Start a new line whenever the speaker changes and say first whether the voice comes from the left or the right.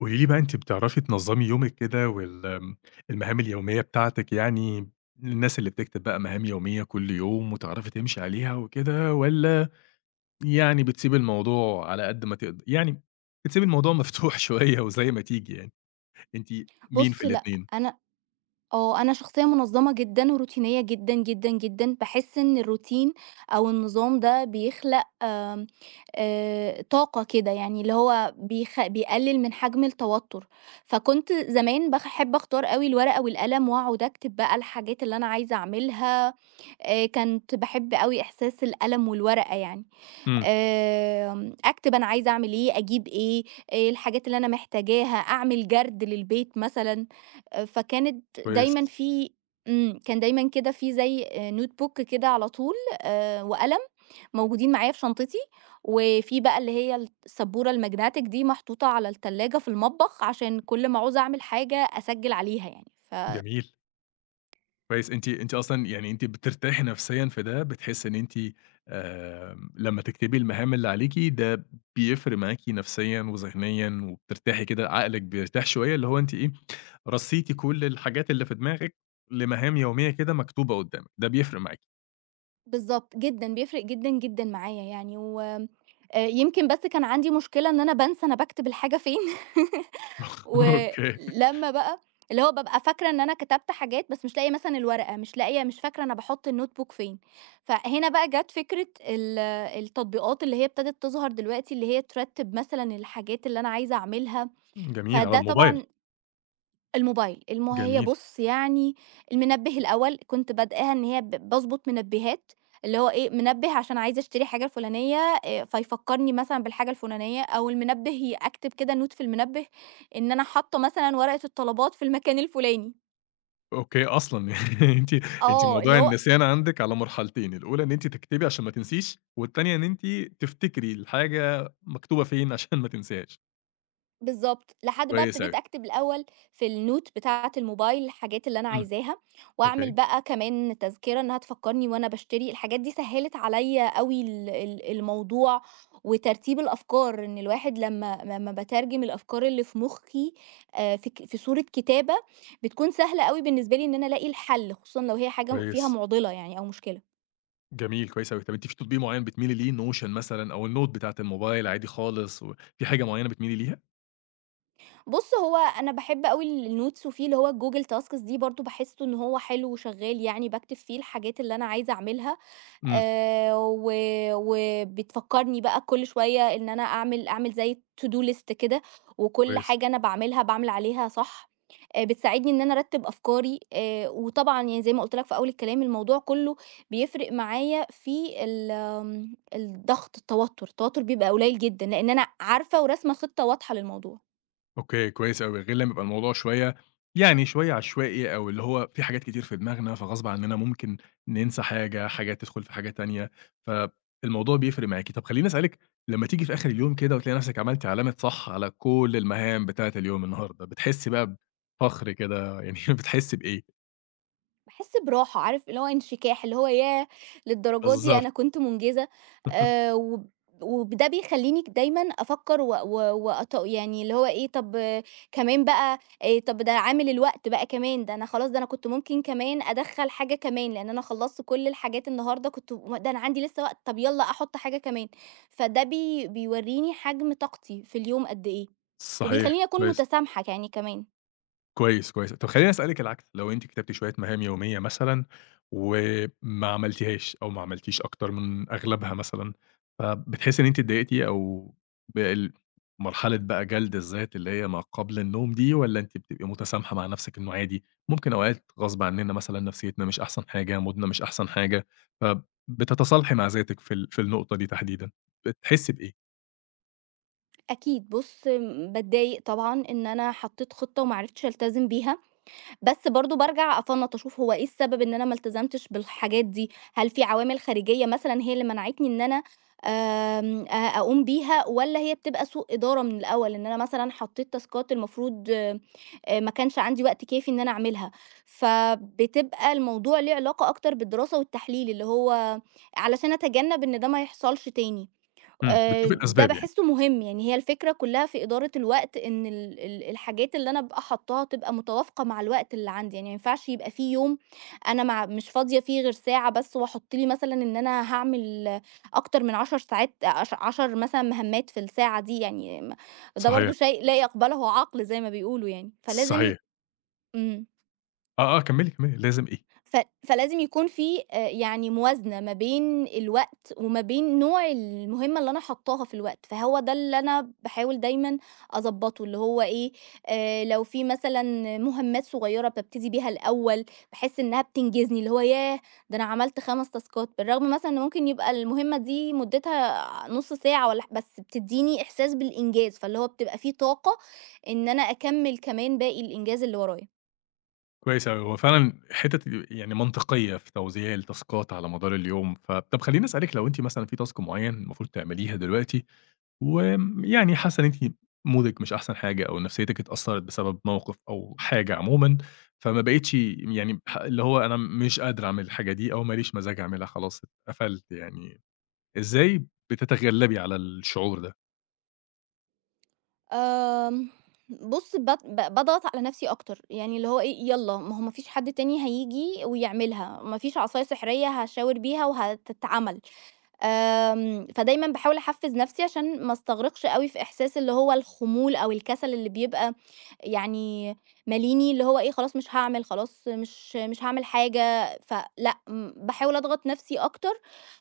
left: قولي لي بقى أنتِ بتعرفي تنظّمي يومِك كده وال آمم، المهام اليومية بتاعتِك يعني، للناس اللي بتكتب بقى مهام يومية كل يوم وتعرفي تمشي عليها وكده، والّا يعني بتسيبي الموضوع على قد ما تقد يعني بتسيبي الموضوع مفتوح شوية وزي ما تيجي يعني، أنتِ مين
right: بُص،
left: في
right: لأ،
left: الاتنين؟
right: أنا أنا شخصية منظمة جدًا وروتينية جدًا، جدًا، جدًا، باحس إن الروتين أو النظام ده بيخلق آمم، طاقة كده يعني اللي هو بيقلل من حجم التوتر، فكنت زمان باحب أختار أوي الورقة والقلم وأقعد أكتب بقى الحاجات اللي أنا عايزة أعملها، كنت باحب أوي إحساس القلم والورقة يعني.
left: إمم،
right: أكتب أنا عايزة أعمل إيه، أجيب إيه، الحاجات اللي أنا محتاجاها، أعمل جَرد للبيت مثلًا، فكانت
left: كويس،
right: دايمًا في إمم، كان دايمًا كده في زي notebook كده على طول وقلم موجودين معايا في شنطتي، وفي بقى اللي هي السبورة الMagnetic دي محطوطة على التلاجة في المطبخ عشان كل ما أعوز أعمل حاجة أسجّل عليها يعني، ف
left: جميل. كويس، أنتِ أصلًا يعني أنتِ بترتاحي نفسيًا في ده، بتحسّي إن أنتِ لمّا تكتبي المهام اللي عليكِ ده بيفرق معاكِ نفسيًا وذهنيًا وبترتاحي كده عقلِك بيرتاح شوية، اللي هو أنتِ إيه، رصيتِ كل الحاجات اللي في دماغِك لمهام يومية كده مكتوبة قدّامِك، ده بيفرق معاكِ.
right: بالضبط، جدًا، بيفرق جدًا، جدًا معايا يعني و يمكن بس كان عندي مشكلة إن أنا بانسى أنا باكتب الحاجة فين
left: أوكي،
right: ولمّا بقى اللي هو بابقى فاكرة إن أنا كتبت حاجات بس مش لاقية مثلًا الورقة، مش لاقية مش فاكرة أنا باحُط الnotebook فين، فهنا بقى جات فكرة التطبيقات اللي هي ابتدت تظهر دلوقتي، اللي هي ترتِّب مثلًا الحاجات اللي أنا عايزة أعملها،
left: جميل، على
right: فده
left: الموبايل،
right: طبعًا الموبايل، هي
left: جميل،
right: بُص يعني المنبه الأول كنت بادئاها إن هي باضبط منبهات، اللي هو إيه، منبه عشان عايزة أشتري حاجة الفلانية، فيفكّرني مثلًا بالحاجة الفلانية أو المنبه أكتب كده note في المنبه إن أنا حاطة مثلًا ورقة الطلبات في المكان الفلاني.
left: أوكي أصلًا يعني أنتِ
right: آه، اللي
left: موضوع
right: هو
left: النسيان عندِك على مرحلتين، الأولى إن أنتِ تكتبي عشان ما تنسيش، والتانية إن أنتِ تفتكري الحاجة مكتوبة فين عشان ما تنسيهاش.
right: بالضبط، لحد بقى
left: كويس
right: ابتديت
left: أوي،
right: أكتب الأول في الnote بتاعة الموبايل الحاجات اللي أنا
left: إمم،
right: عايزاها، وأعمل
left: أوكي،
right: بقى كمان تذكرة إنها تفكّرني وأنا باشتري، الحاجات دي سهّلت عليَّ أوي ال ال الموضوع وترتيب الأفكار، إن الواحد لمّا باترجم الأفكار اللي في مُخّي، في صورة كتابة، بتكون سهلة أوي بالنسبة لي إن أنا ألاقي الحل، خصوصًا لو هي حاجة فيها
left: كويس،
right: مُعضِلة يعني أو مشكلة.
left: جميل، كويس أوي. طَب أنتِ في تطبيق معيّن بتميلي ليه notion مثلًا أو الnote بتاعة الموبايل عادي خالص وفي حاجة معيّنة بتميلي ليها؟
right: بُص، هو أنا باحب أوي الnotes وفيه اللي هو الgoogle tasks دي برضه باحسّه إن هو حلو وشغّال يعني باكتب فيه الحاجات اللي أنا عايزة أعملها،
left: إمم،
right: و وبتفكّرني بقى كل شوية إن أنا أعمل زي to-do list كده، وكل
left: كويس،
right: حاجة أنا باعملها باعمل عليها صح، بتساعدني إن أنا أرتّب أفكاري، وطبعًا يعني زي ما قُلت لك في أول الكلام الموضوع كلّه بيفرق معايا في ال آمم الضغط، التوتُّر، التوتُّر بيبقى قليّل جدًا، لإن أنا عارفة وراسمة خطة واضحة للموضوع.
left: أوكي، كويس أوي، غير لمّا يبقى الموضوع شوية يعني شوية عشوائي أو اللي هو في حاجات كتير في دماغنا، فغصب عننا ممكن ننسى حاجة، حاجة تدخل في حاجة تانية، فالموضوع بيفرق معاكِ. طَب خلّيني أسألِك لمّا تيجي في آخر اليوم كده وتلاقي نفسِك عملتِ علامة صح على كل المهام بتاعة اليوم النهارده، بتحسي بقى بفخر كده يعني بتحسي بإيه؟
right: باحس براحة، عارف اللي هو انشكاح، اللي هو ياه! للدرجة دي
left: بالضبط.
right: أنا كنت منجزة، وب وده بيخلّيني دايمًا أفكّر و و وأط يعني اللي هو إيه، طب آه، كمان بقى طب ده عامل الوقت بقى كمان، ده أنا خلاص ده أنا كنت ممكن كمان أدخّل حاجة كمان، لإن أنا خلّصت كل الحاجات النهارده كنت م ده أنا عندي لسه وقت، طب يالّا أحُط حاجة كمان، فده بي بيورّيني حجم طاقتي في اليوم قد إيه،
left: صحيح،
right: وبيخلّيني أكون
left: كويس،
right: متسامحة يعني كمان.
left: كويس، كويس. طب خلّيني أسألِك العكس، لو أنتِ كتبتِ شوية مهام يومية مثلًا وما عملتيهاش أو ما عملتيش أكتر من أغلبها مثلًا، فبتحسي إن أنتِ اتضايقتِ أو بال مرحلة بقى جلد الذات اللي هي ما قبل النوم دي والّا أنتِ بتبقي متسامحة مع نفسِك إنه عادي، ممكن أوقات غصب عننا مثلًا نفسيتنا مش أحسن حاجة، مودنا مش أحسن حاجة، فبتتصالحي مع ذاتِك في في النقطة دي تحديدًا؟ بتحسي بإيه؟
right: أكيد بُص، باتضايق طبعًا إن أنا حطيت خطة وما عرفتش ألتزم بيها، بس برضه بارجع أفنّط أشوف هو إيه السبب إن أنا ما التزمتش بالحاجات دي، هل في عوامل خارجية مثلًا هي اللي منعتني إن أنا آمم، أ أقوم بيها والّا هي بتبقى سوء إدارة من الأول، إن أنا مثلًا حطيت تاسكات المفروض، ما كانش عندي وقت كافي إن أنا أعملها، فبتبقى الموضوع ليه علاقة أكتر بالدراسة والتحليل، اللي هو علشان أتجنب إن ده ما يحصلش تاني.
left: إمم. بتشوفي
right: ده
left: الأسباب يعني.
right: باحسّه مهم، يعني هي الفكرة كلّها في إدارة الوقت إن ال ال الحاجات اللي أنا أبقى حاطّاها تبقى متوافقة مع الوقت اللي عندي، يعني ما ينفعش يبقى في يوم أنا مش فاضية فيه غير ساعة بس وأحُط لي مثلًا إن أنا هاعمل أكتر من 10 ساعات 10 مثلًا مهمّات في الساعة دي يعني ده برضه
left: صحيح،
right: شيء لا يقبله عقل زي ما بيقولوا يعني، فلازم
left: صحيح.
right: إمم.
left: آه، آه، كمّلي، كمّلي لازم إيه،
right: ف فلازم يكون في يعني موازنة ما بين الوقت وما بين نوع المهمة اللي أنا حاطاها في الوقت، فهو ده اللي أنا باحاول دايمًا أضبّطه، اللي هو إيه، لو في مثلًا مهمات صغيرة بابتدي بيها الأول، باحس إنها بتنجزني، اللي هو ياه! ده أنا عملت 5 تاسكات، بالرغم مثلًا إن ممكن يبقى المهمة دي مدتها نُص ساعة والّا ح بس بتدّيني إحساس بالإنجاز، فاللي هو بتبقى في طاقة إن أنا أكمّل كمان باقي الإنجاز اللي ورايا.
left: كويس أوي، هو فعلًا حتت يعني منطقية في توزيع التاسكات على مدار اليوم، طَب خلّيني أسألِك لو أنتِ مثلًا في task معيّن المفروض تعمليها دلوقتي وآمم، يعني حاسة إن أنتِ مودِك مش أحسن حاجة أو نفسيتِك اتأثّرت بسبب موقف أو حاجة عمومًا، فما بقيتش يعني ح اللي هو أنا مش قادرة أعمل الحاجة دي أو ما ليش مزاج أعملها خلاص اتقفلت يعني، إزاي بتتغلّبي على الشعور ده؟
right: آمم، بُص بات ب باضغط على نفسي أكتر، يعني اللي هو إيه، يالّا ما هو ما فيش حد تاني هييجي ويعملها، ما فيش عصاية سحرية هاشاور بيها وهتتعمل. آمم، فدايمًا باحاول أحفّز نَفْسي عشان ما أستغرقش أوي في إحساس اللي هو الخمول أو الكسل اللي بيبقى يعني ماليني، اللي هو إيه خلاص مش هاعمل، خلاص مش هاعمل حاجة، فلأ، باحاول أضغط نَفْسي أكتر،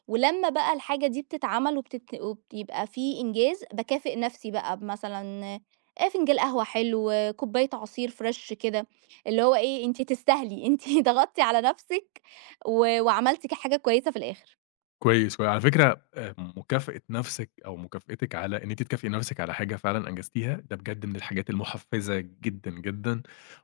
right: ولمّا بقى الحاجة دي بتتعمل وبتت وبيبقى في إنجاز، باكافئ نَفْسي بقى بمثلًا فنجان قهوة حلو، كوباية عصير فريش كده، اللي هو إيه أنتِ تستاهلي، أنتِ ضغطتِ على نَفْسِك و وعملتِ حاجة كويسة في الآخر.
left: كويس، وعلى فكرة مكافأة نَفْسِك أو مكافأتِك على إن أنتِ تكافئي نَفْسِك على حاجة فعلًا أنجزتيها، ده بجد من الحاجات المُحفّزة جدًا، جدًا،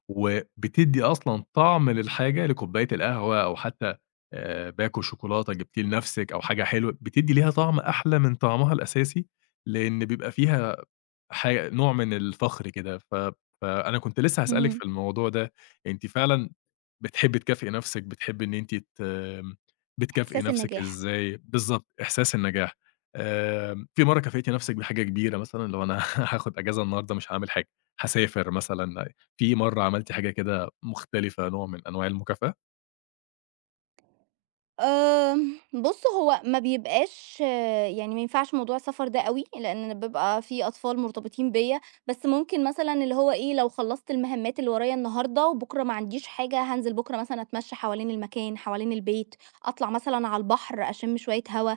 left: وبتدّي أصلًا طعم للحاجة لكوباية القهوة أو حتى باكو شوكولاتة جبتيه لنَفْسِك أو حاجة حلوة، بتدّي ليها طعم أحلى من طعمها الأساسي، لإن بيبقى فيها ح نوع من الفخر كده، ف فأنا كنت لسه هاسألِك
right: إمم.
left: في الموضوع ده، أنتِ فعلًا بتحبّي تكافئي نَفْسِك، بتحبّي إن أنتِ ت بتكافئي
right: إحساس
left: نفسِك
right: النجاح.
left: إزاي؟ بالضبط، إحساس النجاح. آمم، في مرّة كافئتِ نفسِك بحاجة كبيرة مثلًا، اللي هو أنا هاخد أجازة النهارده مش هاعمل حاجة، هاسافر مثلًا، في مرّة عملتِ حاجة كده مختلفة نوع من أنواع المكافأة؟
right: آمم، بُص هو ما بيبقاش آه، يعني ما ينفعش موضوع السفر ده أوي، لإن أنا بيبقى في أطفال مرتبطين بيّا، بس ممكن مثلًا اللي هو إيه، لو خلّصت المهمات اللي ورايا النهارده وبُكرة ما عنديش حاجة، هانزل بُكرة مثلًا أتمشى حوالين المكان، حوالين البيت، أطلع مثلًا على البحر أشم شوية هوا،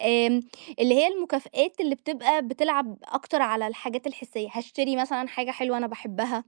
right: آمم، اللي هي المكافآت اللي بتبقى بتلعب أكتر على الحاجات الحسية، هاشتري مثلًا حاجة حلوة أنا باحبها.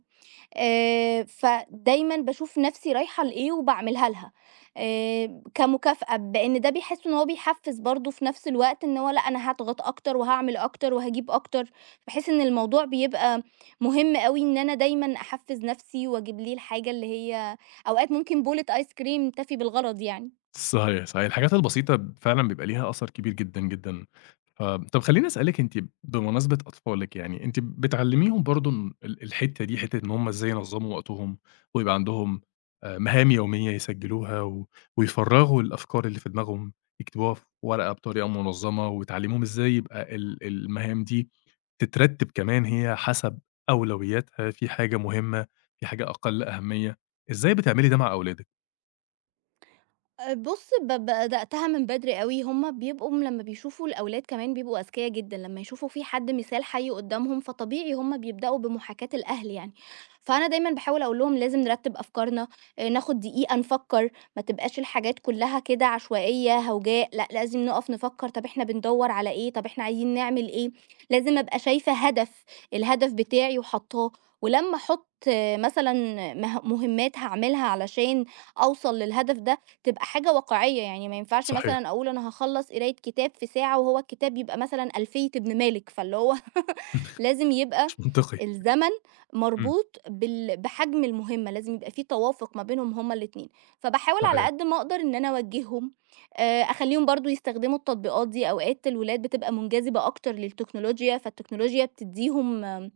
right: فدايمًا باشوف نَفْسي رايحة لإيه وباعملها لها كمكافأة، بإن ده بيحسّوا إن هو بيحفّز برضه في نَفْس الوقت إن هو لأ، أنا هاضغط أكتر وهاعمل أكتر وهاجيب أكتر، باحس إن الموضوع بيبقى مهم أوي إن أنا دايمًا أحفّز نَفْسي وأجيب ليه الحاجة اللي هي أوقات ممكن بولة آيس كريم تفي بالغرض يعني.
left: صحيح، صحيح. الحاجات البسيطة فعلًا بيبقى ليها أثر كبير جدًا، جدًا. طب خلّيني أسألِك أنتِ بمناسبة أطفالِك يعني، أنتِ بتعلّميهم برضه إن الحتّة دي، حتّة إن هم إزاي ينظّموا وقتهم ويبقى عندهم مهام يومية يسجّلوها و ويفرّغوا الأفكار اللي في دماغهم، يكتبوها في ورقة بطريقة منظّمة وتعلّميهم إزاي يبقى المهام دي تترتّب كمان هي حسب أولوياتها، في حاجة مهمة، في حاجة أقل أهمية. إزاي بتعملي ده مع أولادِك؟
right: بُص، بدأتها من بدري أوي، هُم بيبقوا لمّا بيشوفوا الأولاد كمان بيبقوا أذكيا جدًا، لمّا يشوفوا في حد مثال حَي قدّامهم، فطبيعي هُم بيبدأوا بمحاكاة الأهل يعني. فأنا دايمًا باحاول أقول لهم لازم نرتّب أفكارنا، ناخد دقيقة نفكّر، ما تبقاش الحاجات كلّها كده عشوائية، هوجاء، لأ لازم نُقف نفكّر طَب إحنا بندوّر على إيه، طَب إحنا عايزين نعمل إيه، لازم أبقى شايفة هدف، الهدف بتاعي وحاطاه، ولمّا أحُط آه، مثلًا مهمات هاعملها علشان أوصل للهدف ده تبقى حاجة واقعية، يعني ما ينفعش
left: صحيح،
right: مثلًا أقول أنا هاخلّص قراية كتاب في ساعة وهو الكتاب يبقى مثلًا ألفية ابن مالك، فاللي هو لازم يبقى
left: مش منطقي.
right: الزمن
left: إمم،
right: مربوط بحجم المهمة، لازم يبقى في توافق ما بينهم هُم الاتنين، فباحاول على
left: صحيح،
right: قد ما أقدر إن أنا أوجّههم، أخلّيهم برضه يستخدموا التطبيقات دي، أوقات الولاد بتبقى منجذبة أكتر للتكنولوجيا، فالتكنولوجيا بتدّيهم آم،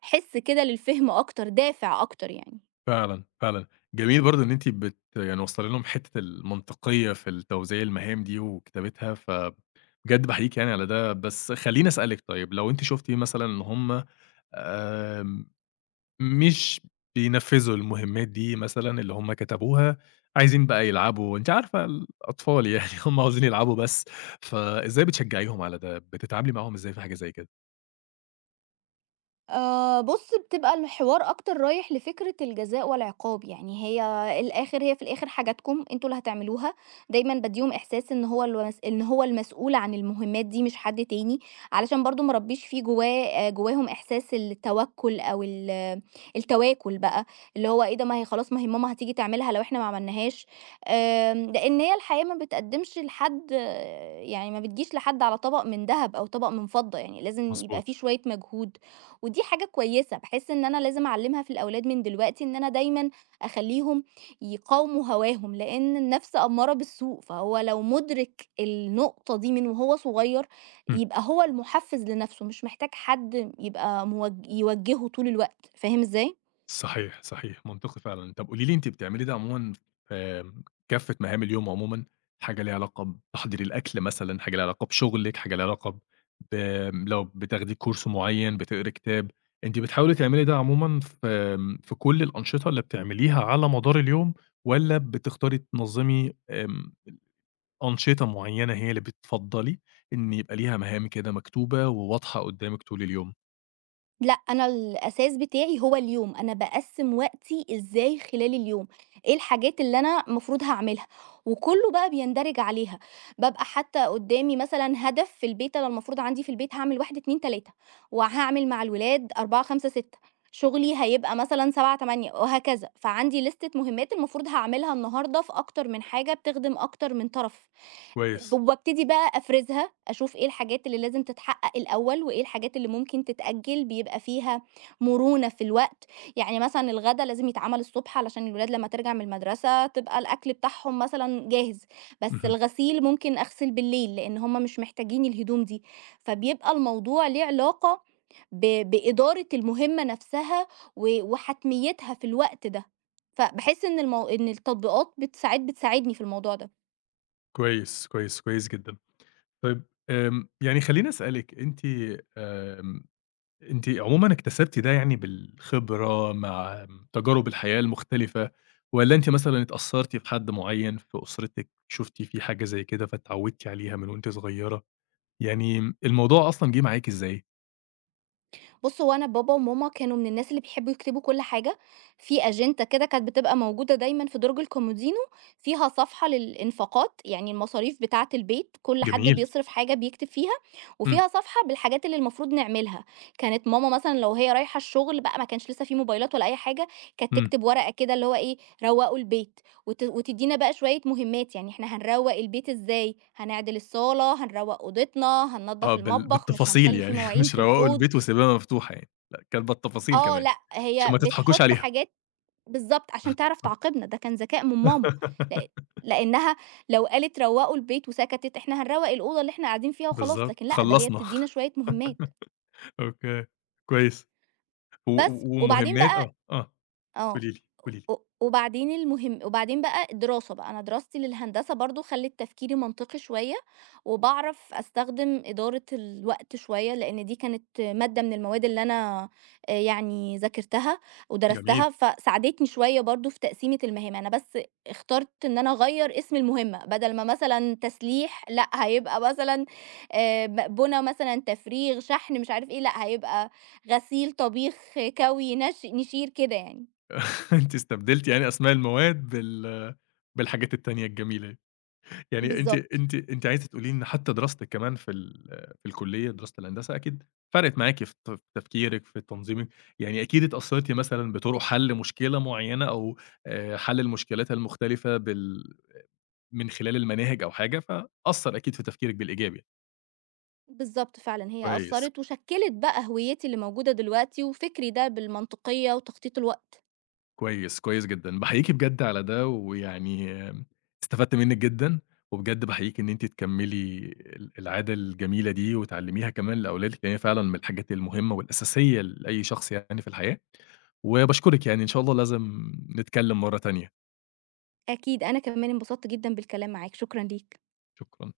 right: حِس كده للفهم أكتر، دافع أكتر يعني.
left: فعلًا، فعلًا. جميل برضه إن أنتِ بت يعني واصلة لهم حتّة المنطقية في التوزيع المهام دي وكتابتها، فبجد باحييكِ يعني على ده، بس خلّيني أسألِك طيب لو أنتِ شُفتِ مثلًا إن هم آمم، مش بينفّذوا المهمات دي مثلًا اللي هم كتبوها، عايزين بقى يلعبوا، أنتِ عارفة الأطفال يعني هم عاوزين يلعبوا بس، فإزاي بتشجّعيهم على ده، بتتعاملي معاهم إزاي في حاجة زي كده؟
right: بُص، بتبقى الحوار أكتر رايح لفكرة الجزاء والعقاب، يعني هي في الآخر حاجاتكم أنتم اللي هتعملوها، دايمًا بادّيهم إحساس إن هو المسؤول عن المهمات دي مش حد تاني، علشان برضه ما اربّيش في جواهم إحساس التوكُّل أو التواكُل بقى، اللي هو إيه ده ما هي ماما هتيجي تعملها لو إحنا ما عملناهاش، آمم لإن هي الحياة ما بتقدّمش لحد يعني ما بتجيش لحد على طبق من دهب أو طبق من فضّة، يعني لازم يبقى في
left: مضبوط.
right: شوية مجهود، ودي حاجة كويسة، باحس إن أنا لازم أعلّمها في الأولاد من دلوقتي، إن أنا دايمًا أخلّيهم يقاوموا هواهم، لإن النَفْس أمّارة بالسوء، فهو لو مُدرِك النقطة دي من وهو صغير،
left: إمم.
right: يبقى هو المُحفّز لنَفْسه، مش محتاج حد يبقى يوجّهه طول الوقت، فاهم إزاي؟
left: صحيح، صحيح، منطقي فعلًا. طب قولي لي أنتِ بتعملي إيه ده عمومًا في كافة مهام اليوم عمومًا، حاجة ليها علاقة بتحضير الأكل مثلًا، حاجة ليها علاقة بشغلِك، حاجة ليها علاقة ب لو بتاخدي كورس معين، بتقري كتاب، أنتِ بتحاولي تعملي ده عمومًا في في كل الأنشطة اللي بتعمليها على مدار اليوم، والّا بتختاري تنظمي آمم، أنشطة معينة هي اللي بتفضّلي إن يبقى ليها مهام كده مكتوبة وواضحة قدامِك طول اليوم؟
right: لأ، أنا الأساس بتاعي هو اليوم، أنا باقسّم وقتي إزاي خلال اليوم، إيه الحاجات اللي أنا المفروض هاعملها، وكلّه بقى بيندرج عليها، بابقى حاطة قدّامي مثلًا هدف في البيت أنا المفروض عندي في البيت هاعمل 1، 2، 3 وهاعمل مع الولاد 4، 5، 6 شغلي هيبقى مثلًا 7، 8 وهكذا، فعندي لِستة مهمّات المفروض هاعملها النهارده في أكتر من حاجة بتخدم أكتر من طرف. ب
left: كويس،
right: وابتدي بقى أفرزها، أشوف إيه الحاجات اللي لازم تتحقق الأول، وإيه الحاجات اللي ممكن تتأجل، بيبقى فيها مرونة في الوقت، يعني مثلًا الغدا لازم يتعمل الصبح علشان الولاد لمّا ترجع من المدرسة تبقى الأكل بتاعهم مثلًا جاهز، بس
left: اهم،
right: الغسيل ممكن أغسل بالليل، لإن هم مش محتاجين الهدوم دي، فبيبقى الموضوع ليه علاقة بإدارة المهمة نفسها و وحتميتها في الوقت ده، فباحس إن التطبيقات ساعات بتساعدني في الموضوع ده.
left: كويس، كويس، كويس جدًا. طيب يعني خلّيني أسألِك أنتِ آمم، أنتِ عمومًا اكتسبتِ ده يعني بالخبرة مع تجارب الحياة المختلفة، والّا أنتِ مثلًا اتأثّرتِ بحد معيّن في أسرتِك، شُفتِ فيه حاجة زي كده فاتعوّدتِ عليها من وأنتِ صغيّرة؟ يعني الموضوع أصلًا جِه معاكِ إزاي؟
right: بُص، هو أنا بابا وماما كانوا من الناس اللي بيحبّوا يكتبوا كل حاجة، في أجندة كده كانت بتبقى موجودة دايمًا في درج الكومودينو، فيها صفحة للإنفاقات، يعني المصاريف بتاعة البيت، كل حد
left: جميل،
right: بيصرف حاجة بيكتب فيها،
left: إمم،
right: وفيها صفحة بالحاجات اللي المفروض نعملها. كانت ماما مثلًا لو هي رايحة الشغل بقى ما كانش لسه في موبايلات ولا أي حاجة، كانت
left: إمم،
right: تكتب ورقة كده اللي هو إيه، روّقوا البيت، وت وتدّينا بقى شوية مهمات، يعني إحنا هنروّق البيت إزاي، هنعدل الصالة، هنروّق أوضتنا،
left: آه
right: هننضف
left: بال
right: المطبخ، مش
left: بالتفاصيل
right: هنخلّي في
left: يعني
right: مواعين
left: مش
right: في
left: روّقوا
right: الحوض،
left: البيت وسيبوها مفتوحة يعني، لأ كانت بالتفاصيل
right: آه،
left: كمان،
right: لأ،
left: عشان
right: هي
left: ما تضحكوش
right: بتحُط
left: عليها.
right: حاجات بالضبط عشان تعرف تعاقبنا، ده كان ذكاء من ماما، لأ لإنها لو قالت روّقوا البيت وسكتت، إحنا هنروّق الأوضة اللي إحنا قاعدين فيها وخلاص،
left: بالضبط،
right: لكن لأ، ده هي
left: خلّصنا،
right: بتدّينا شوية مهمات،
left: أوكي، كويس. و
right: بس.
left: و
right: وبعدين
left: ومهمات
right: بقى
left: آه، آه،
right: آه.
left: قولي لي، قولي لي.
right: و وبعدين المهم وبعدين بقى الدراسة بقى، أنا دراستي للهندسة برضه خلِّت تفكيري منطقي شوية، وباعرف أستخدم إدارة الوقت شوية، لإن دي كانت مادة من المواد اللي أنا يعني ذاكرتها
left: جميل.
right: ودرستها، فساعدتني شوية برضه في تقسيمة المهام، أنا بس اخترت إن أنا أغيّر اسم المهمة، بدل ما مثلًا تسليح، لأ هيبقى مثلًا مقبونة مثلًا تفريغ، شحن، مش عارف إيه، لأ هيبقى غسيل، طبيخ، كَوي، نشير، كده يعني.
left: أنتِ استبدلتِ يعني أسماء المواد بال بالحاجات التانية الجميلة. دي. يعني أنتِ
right: بالضبط،
left: أنتِ أنتِ عايزة تقولي لي إن حتى دراستِك كمان في في الكلية، دراسة الهندسة أكيد فرقِت معاكِ في ت في تفكيرِك، في تنظيمِك، يعني أكيد اتأثرتِ مثلًا بطرق حل مشكلة معينة أو حل المشكلات المختلفة بال من خلال المناهج أو حاجة، فأثّر أكيد في تفكيرِك بالإيجاب يعني.
right: بالضبط فعلًا، هي
left: كويس.
right: أثّرت وشكِّلت بقى هويتي اللي موجودة دلوقتي وفكري ده بالمنطقية وتخطيط الوقت.
left: كويس، كويس جدًا، باحييكِ بجد على ده، ويعني استفدت منِّك جدًا، وبجد باحييكِ إن أنتِ تكمّلي ال العادة الجميلة دي وتعلّميها كمان لأولادِك، لإن هي فعلًا من الحاجات المهمة والأساسية لأي شخص يعني في الحياة، وباشكرِك يعني إن شاء الله لازم نتكلّم مرّة تانية،
right: أكيد، أنا كمان انبسطت جدًا بالكلام معاك، شكرًا ليك.
left: شكرًا.